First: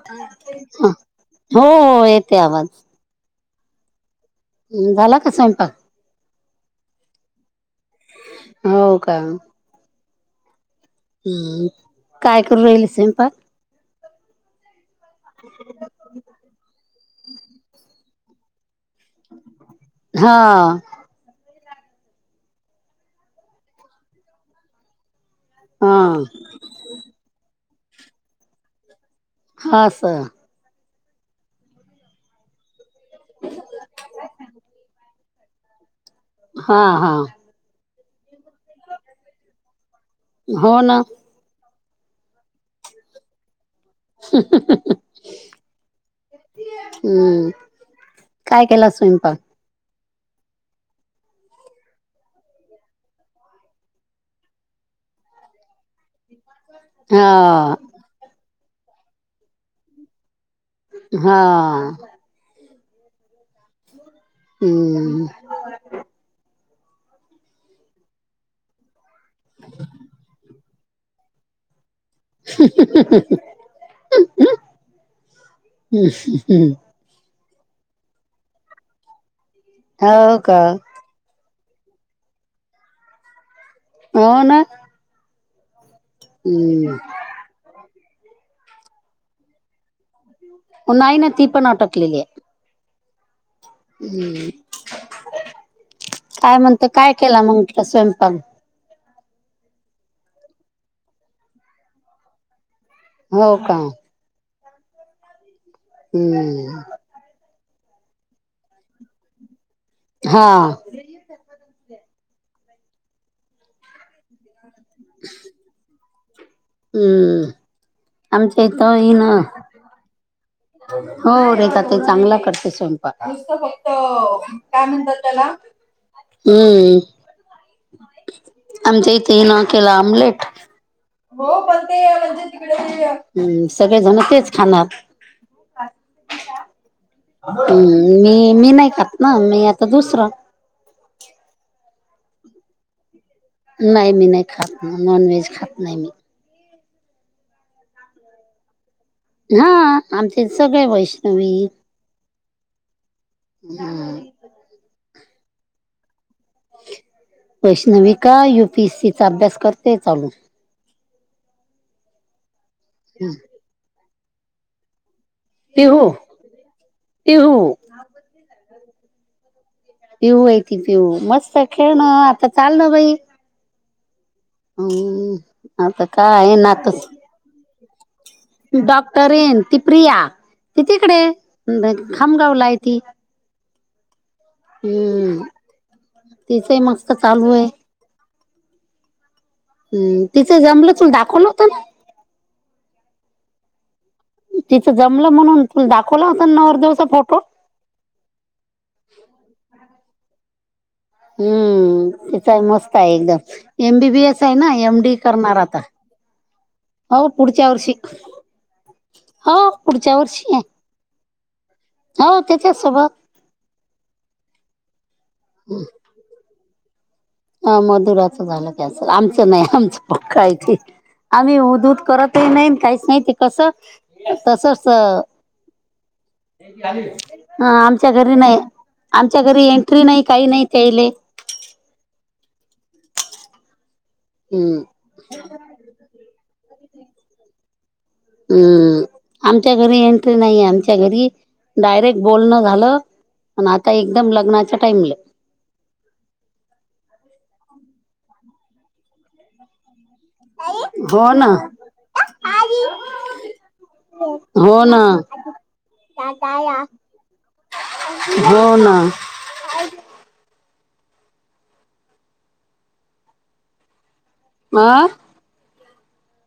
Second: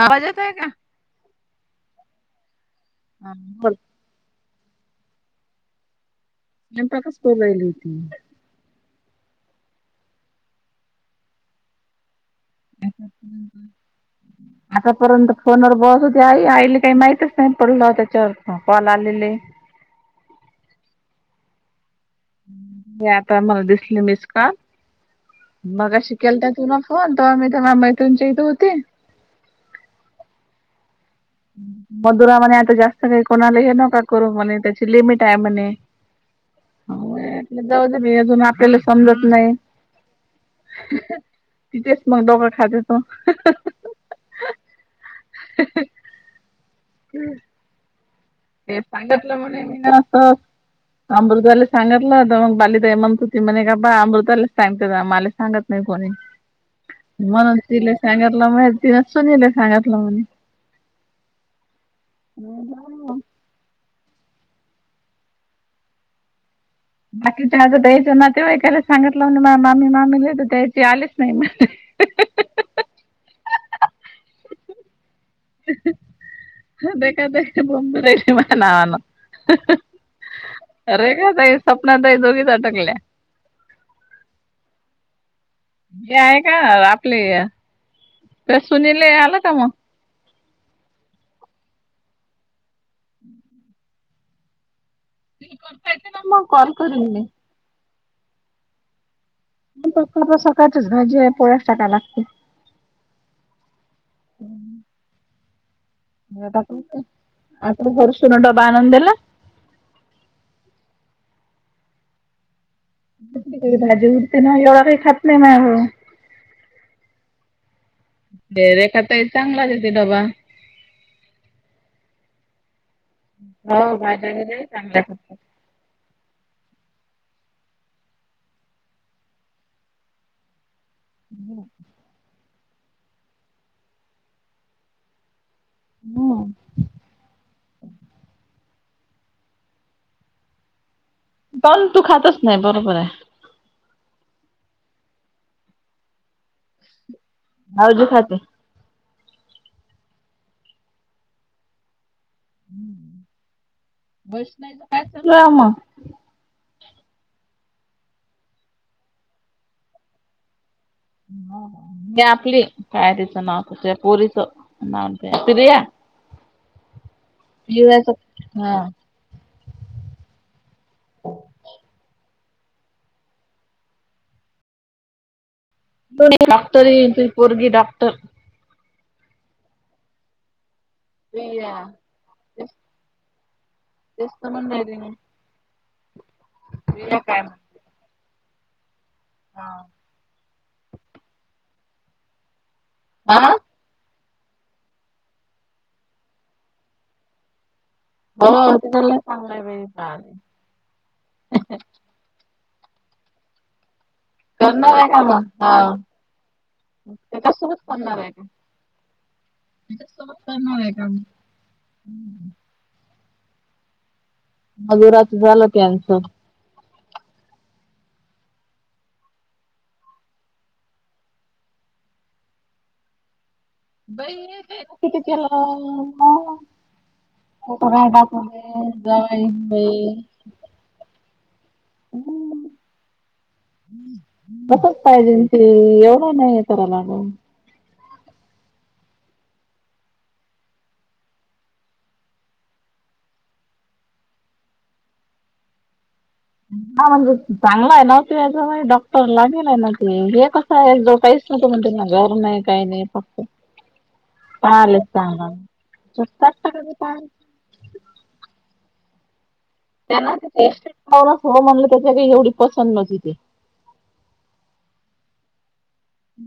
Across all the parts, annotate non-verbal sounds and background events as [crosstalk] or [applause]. आवाज येत आहे का? ह हो हो येते आवाज [unintelligible] झाला का स्वयंपाक स्कूल आहे नेमकी हो का हम्म काय करू राईल स्वयंपाक आतापर्यंत फोनवर बस होते आई आईला काही माहितच नाही पडलं त्याच्यावर ह पॉल आलेले हा हे आता मला दिसले मिस्का हा मगशी केलत तुला कोणत मीथ मामईतूनची इथ होती हा स मधुरा म्हणे आता जास्त काही कोणाला हे नका करू म्हणे त्याची लिमिट आहे म्हणे हा हा जाऊ म अजून आपल्याला समजत नाही हो ना तिथेच मग डोक खाे तो ह ह हम्म काय ते केला सांगितलं स्वयंपाक म्हणे मी ना अमृतल् सगतला तव मग बलली दय मंतु ती मन ग काबा अमृतला सांगतात आ माला सगत नाही कोणी हा म्हण तिला सांगातलं म्ह ति न सुनीले सांगातलं म्हणे हा हम् बाकीच्या आजं द्यायचं ना ते एकाच सांगितलं मा्मी मामीला द्यायच आलेच नाही म [inaudible] देखा दखा बमब रेडी बनवान हो का अरे का तई स्वपना तई दोगीच अटकल्या हो ना हे आहे का हम्म आपले ते सुनीले आलं का मग नाही ना ती पण अटकलेली आहे हम्म करता येते ना मग काय कॉल म्हणते काय करीन केला मंग त्या स्वयंपाक फक्ता सकाळच भाजी पोस टाका लागतील हो का हम्म आ घरषून डबा आनंदला हा क भाजी उरते ना एवढ काही खात नाही म हम्म आमच्या ते इथं रेखा इन त चांगलाचेत बाडबा हो रेेत ते चांगला करते स्वय नुसत फक्त हो भाज्या वगैरे काय चांगल्या म्हणतात खातात. त्याला हम्म आमच्या इथेही न केला आमलेट हो हम् पण ते म्हणजे हम्म सगळे जणतेच खाणार हम्म, ह् मी मी नाही खात ना मी आता दुसरं पण तू खातच नाही बरोबर आहे नाही मी नाही खात ना नॉन व्हेज खात नाही मी भावजी खात हा आमचे सगळे वैष्णवी हम्म बस नाहीच काय चालू आहे मग वैष्णवी का युपीएससीचा अभ्यास करतेय चालू ह म आपली काय तिचं नाव तसं पोरीच प्रिया पिहू पिहू हा पिऊू यती पिऊू मस्त खेळणं आता चाल ना बाई हम डॉक्टर त पोरगी डॉक्टर डॉक्टर येन ती प्रिया ती तिकडे प्रिया खामगावला आहे ती तेसत म्हण नाही हम्म तिचंही मस्त रि काय म्हण हम् तिचं जमलं तून दाखवलं होत हा तिथं जमलं म्हणून तु दाखवला होता नवदेवसा फोटो होला चांगलंय वले हम्म तेचा मस्त आहे एकदम एमबीबीएस आहे ना करणार एम आहे डी का मग करणार आता हा हो पुढच्या कसं वर्षी करणार आहे का हो पुढच्या त्याच्यासोबत वर्षी करणार आहे का हो त्याच्या सोबत मजुराात झालं कचं हा मधुराचं झालं त्याच आमचं नाही आमचं पक्कायथ आम्ही उ द उध करतही नाही काहीच नाही ते कसं बई का तसच किती केलं म ह आमच्या घरी नाही आमच्या जावाई घरी एंट्री बाई नाही काही नाही त्याले हम हम्म होतच पाहिजे ते एवढं नाही आहे तररा लागून हम आमच्या घरी एंट्री नाहीे आमच्या घरी डायरेक्ट बोलणं झालं पण आता एकदम लग्नाच्या टाइमला हा म्हणजे चांगला आहे नव्हत याच डॉक्टर ला गेलाय न हे कसं आहे जो हो काहीच ना नव्हतो मण त्यांना घर नाही काही नाही फक्त हो हा ना लय चांगल हाय शिस्तात करायच काम घाव ना त्यांना तेट हो म्हणलं त्याच्या काही एवढी पसंत नव्हती ती आं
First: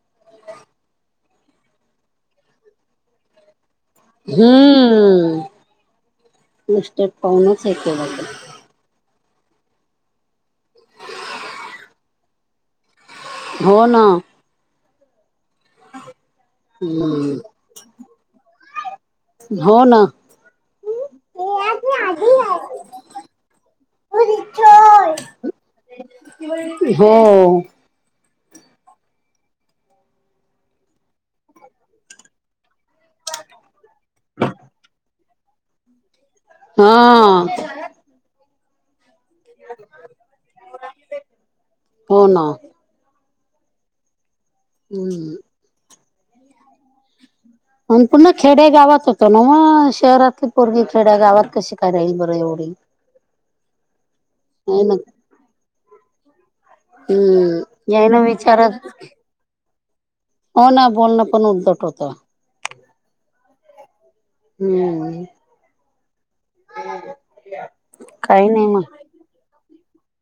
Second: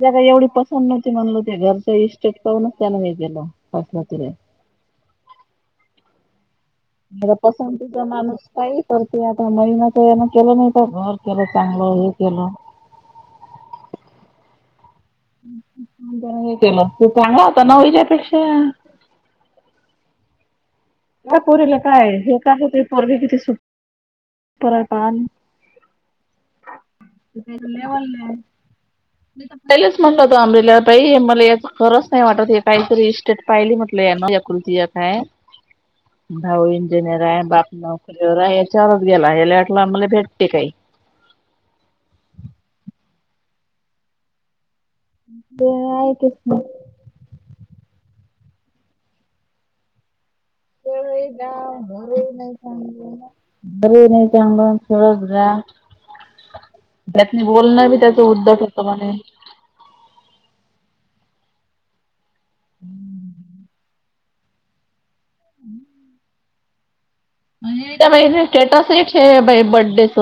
जग एवढी पसंत नव्हती म्हणल ते घरच्या इस्टेट पाहूनच त्यान मी गेलोस हम्म मिस्टेक पाहूनच हे पसतीचा केलं मणुस काही करते आता महिनाच यान केलं नाही तर घर केलं चांगलं हे केलं हो ना त्या केलं तू चांगल होता ना हिच्यापेक्षा हो ना या हो हा पोरीला काय हे काय होते पोरवी किती सुट पराय प होय ी पहिलेच म्हटल होत आंबला बाई मला या खरंच नाही वाटत काहीतरी इस्टेट पाहिली म्हटलं या ना याकुलती काय भाऊ इंजिनियर आहे बाप नोकरी वगैरे याच्यावरच गेला याला वाटला आम म्हाला भेटते काही हो ना हम् वेळ आहे कस अ पूर्ण खेडे गावात होतो ना म शहरात घां घर नाही चांगलं नाही ना डच जाव हम्म बी जयन त्याचं विचार उद्धट होतं म्हणे हो ना बोलणं पण उद्धट होतं हम्म हम्म हम् हे म स्टेटस बर्थडेस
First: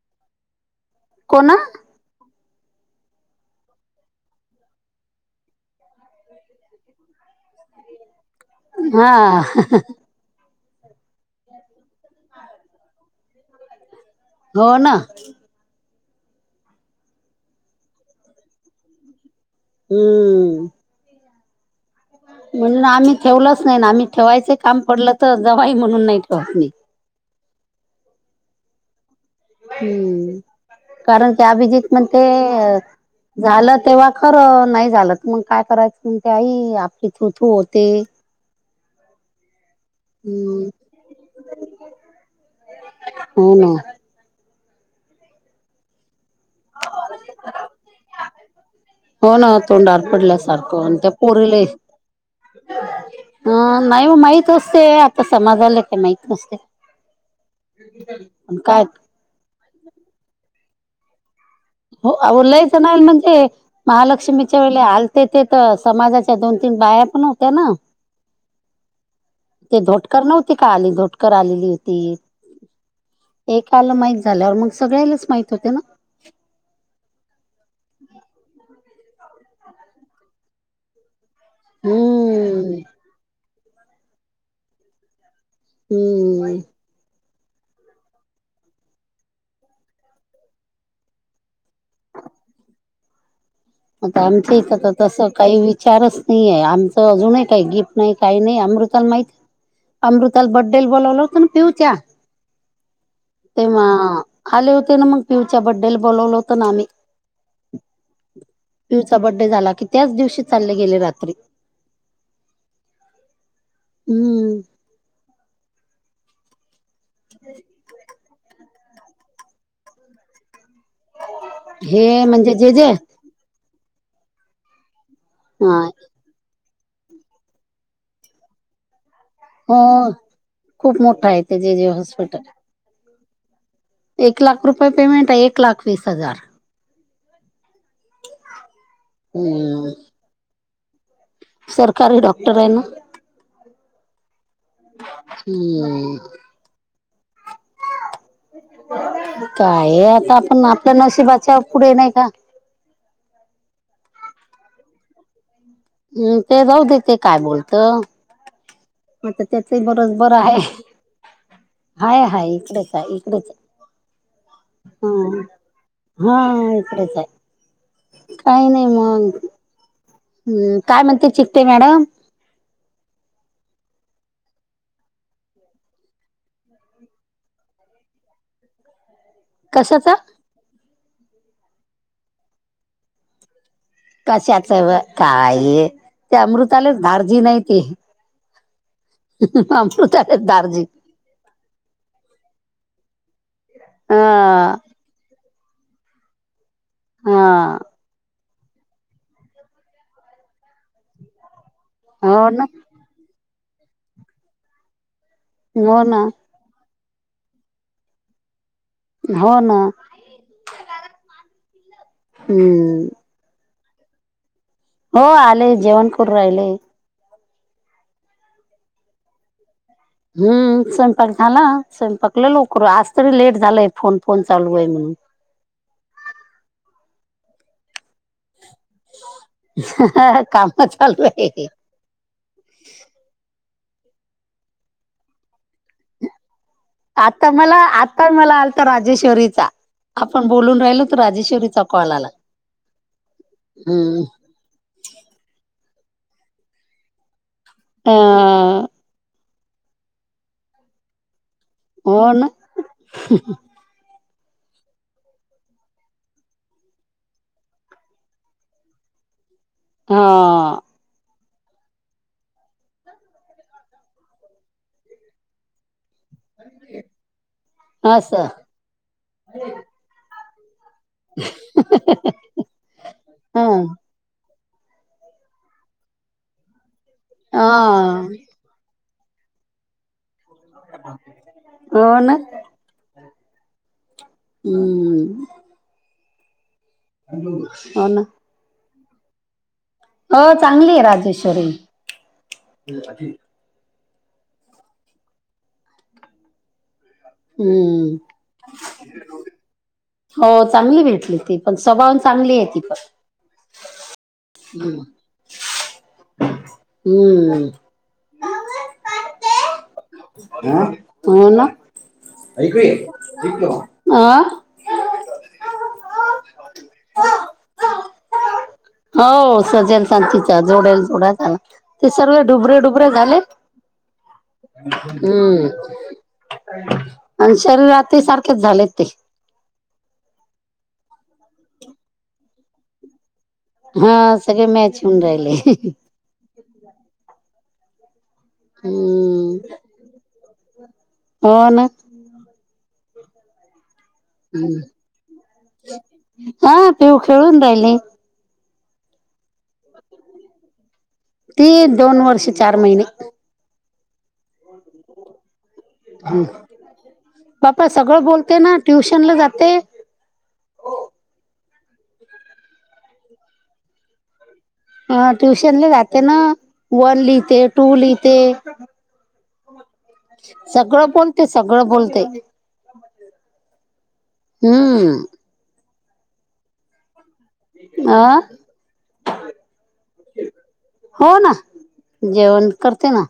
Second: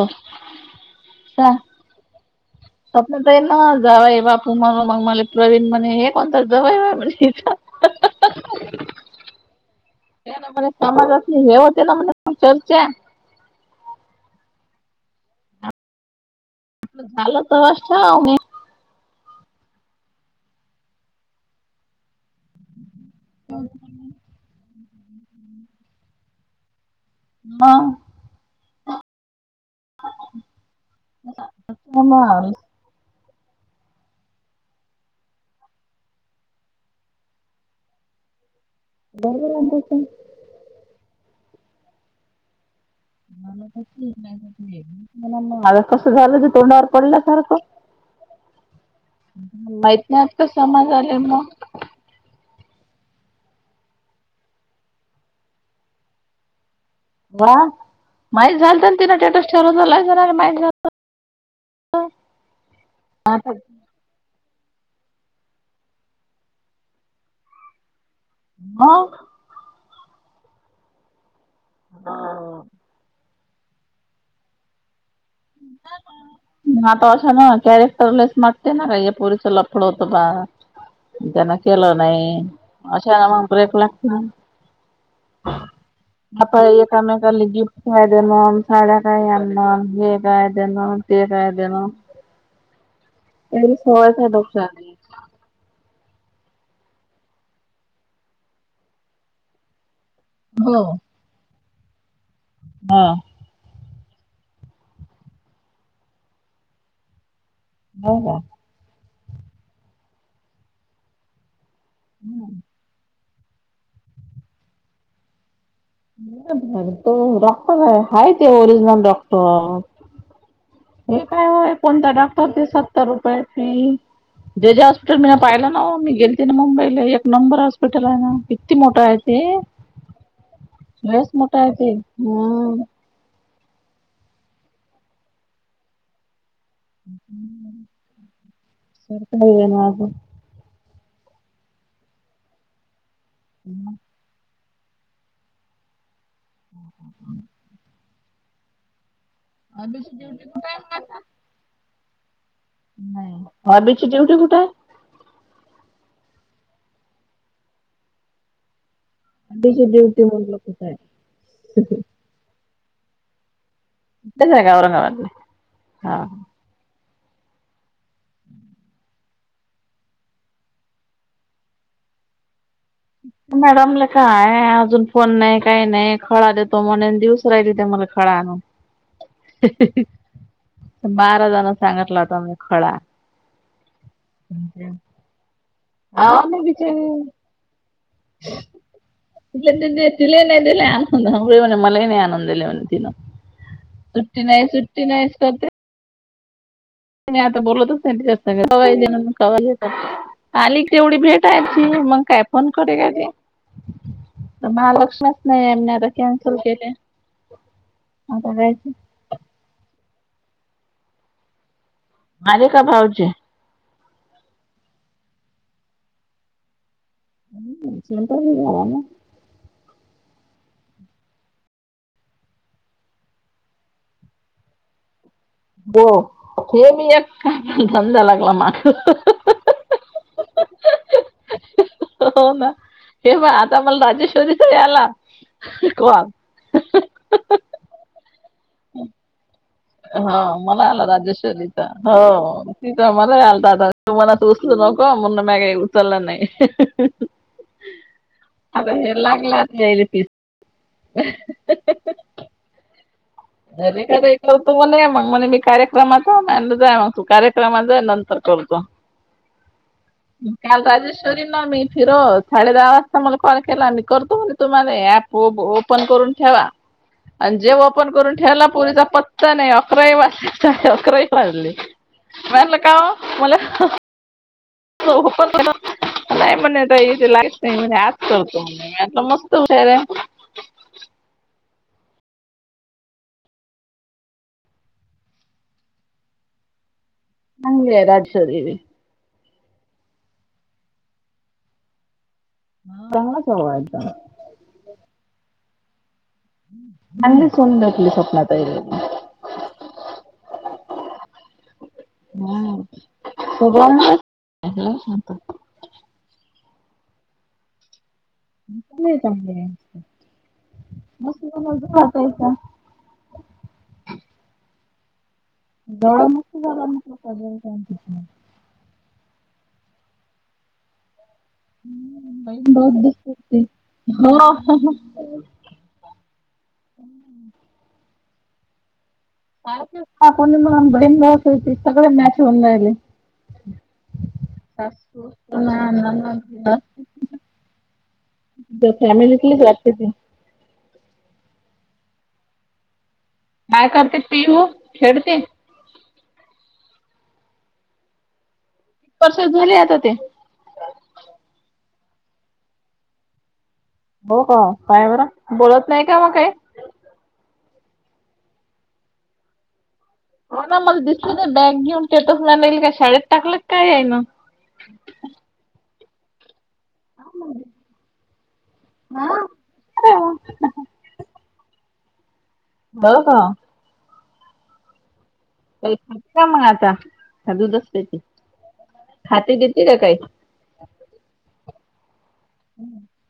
कोण स्वप्न तर आहे ना जावय बापू म मग मला प्रवीण म्हणे हे कोणत जावय बा म्ह हा त्या म समाजात हेेवते म्ह चर्चा हो ना झाल तमछा म हम्म म्हणजे आम्ही ठेवलंच नाही ना आम्ही ठेवायच काम पडलं तर जवाई म्हणून नाही ठेवत नाही ह हम्म कारण ते अभिजित म्हण ते मग झालं तेव्हा खरं नाही झालं मग काय करायचं म्हणते आई आपली ूथू होते बरोब ला का हम्म हो ना माझं कसं झालं ज तोंडावर पडल्यासारखं हो ना माहित तोंडावर नाही पडल्या आता सारखं समाज आणि त्या आले मग पोरलं ह नाही माहत असते आता समाजाला काही माहत नसते वा माहित पण झाल काय तर तिन स्टेटस ठेवला जाणार माही झा होलायच नाल म्हे महालक्ष्मीच्या वेळे आलते ते तर समाजाच्या दोन तीन बाया पण होत्या ना हा ते धोटकर नव्हती का आली धोटकर आलेली होती एकाला माहित झाल्यावर मग सगळ्यालाच माहित होते ना आता अशा ना कॅरेक्टरलाच मागते ना का या पोरीच लपड होतं बा त्यांना केलं नाही हम्म अशा ना मग र एक लाख हम् आपण एकामेकाला गिफ्ट काय दे म्ह साड्या काय या म्ह हे गायदन ते गायदन आता आहे आमच डोक्याला. तसं काही विचारच नाही आहे आमचं अजूनही काही गिफ्ट नाही काही नाही अमृताला माहिती अमृताल हो. बड्डेल बोलावलं होतं ना पिऊ त्या हा तेव्हा आले होते ना मग पिवच्या बड्डेला बोलवलं होतं ना आम्ही हो का पिवचा बर््डे झाला की त्याच दिवशी चालले गेले रात्री हम्म हम्म र तो रॉक्टर आहेा ते ओरिजनल रॉक्टर हे काय हो कोणत्या हे डॉक्टर म्हणजे ते जे जे सत्तर रुपयाे फी जत हॉस्पिटल मीला पाहिलं ना हा मी गेलते ना मुंबईला एक नंबर हॉस्पिटल आहे ना किती मोठा आहे ते हो खूप रेस आहे ते मोठा जे आहेेत जे हॉस्पिटल हम एक लाख रुपये पेमेंट आहे एक लाख वीस हजार सकार हम्म नागू सरकारी डॉक्टर आहे ना हम्म हम्म हो हो काय आता आपण आपल्या नवशी बचा पुढे नाही का नाही हा आता त्याची ड्युटी कुठाय? हम्म ते जाऊ देेत काय बोलत आता त्याचही अभीची बरच ड्युटी बर म्हटलं आहे. कुठे हाय हाय इकडेच आहे, इकडेच इथेच का औरंगाबादला? आहे. हा हा इकडच आहे. काही नाही मग ह काय म्हणते चिठ्ठे मॅडम? मॅडमला काय अजून फोन नाही काही नाही खळा देतो म्हणे दिवस राहिली ते मला [inaudible] [unintelligible] कशाचा बारा जण सांगितला होता मी खळा कशाच काय ते अहो मी अमृतालाच बिचारी धारजीन नाही ती [unintelligible] अमृतालेच धारजी [inaudible] सुट्टी नाही हा सुट्टी नाहीच करते मी आता हा बोलतच नाही तिच्या संग कवाय देणं कवाय येतात आली तेवढी मग काय हो ना फोन करू या की माझ्या लक्षात नाही आणि हो ना आता केयच हो ना माले का हम्म भाऊचे हो आले जेवण करून राहिलेय सुणट ग ना हम्म स्वयंपाक झाला स्वयंपाकला लोकर आज तरी लेट झालंय फोन फोन चालू आहे म्हणून हो हे मी एक [inaudible] ह काम चालू आहे. हो ना हे पण आता मला राजेश्वरीचा आला कॉल आता मला आता मला आलता राजेश्वरीचा हा आपण बोलून मला राहिलो आला तर राजेश्वरीचा कॉल आला हो तिथ मला आलता हम्म तुम्हाला [inaudible] मग उचलला नाही. अ आता हे लागला जायली तस हो ना अरेरे करतो म्हणे मग म्हणे मी कार्यक्रमात जा मग तू कार्यक्रमा जा नंतर करतो. [unintelligible] हा काल राजेश्व मी फिरत साडे दहा वाजता मला कॉल केला मी करतो म्हणे तुम्हाला ऍप ओप पन करून ठेवा आणि जे ओपन करून असं ठेवाला पोरीचा पत्ता नाही अकरा वाजले तरी हं पण नाही म्हणे इथे लाईट हा नाही म्हण आजत हो ना हम्म चांगली आहे हो ना राजेश्वरी देवी हो चांगली आहे राजेश्वरी चांगला चालू आहे अभ्यास चांगली सून भेटली हम्म स्वप्ना ताईला हो चांगली भेटली ती पण स्वभावान चांगली आहे ती पण स्वभाव हम्म चांगली आहे. जायचा [unintelligible] जवळ मस्त झाला हो सजेल सां तिचा जोडेल जोडा ला ते सर्ळे बहीण डुबरे भाऊ डुबरे दिसते झाले ती. हो हम्म आणि शरीरात सारखेच झालेत ते कोणी मणून बहीण बस होती सगळे मॅच होऊन राहिले हा सगळे मॅच होऊन राहिले [inaudible] फॅमिलीली जा हम्म वातते हो ना काय करते पिहू खेळते हा पिऊ खेळून राहिली परर्स झाले आता ते ती दोन वर्ष चार महिने हो का काय बरं बोलत नाही का मग काही बापा सगळं बोलते ना ट्युशनला जाते ह ना मग दिसत बॅग घेऊन तेेतच म नाही येईल का शाळेत टाकलं काय आहे ना ह ट्युशन ला जाते ना वन लिहिते टू लिहिते हा हो सगळं बोलते, सगळं बोलते बरं का हम काय खाते मग आता का दूधच पिते अ खाती पिती का काही? हो ना, जेवण करते ना.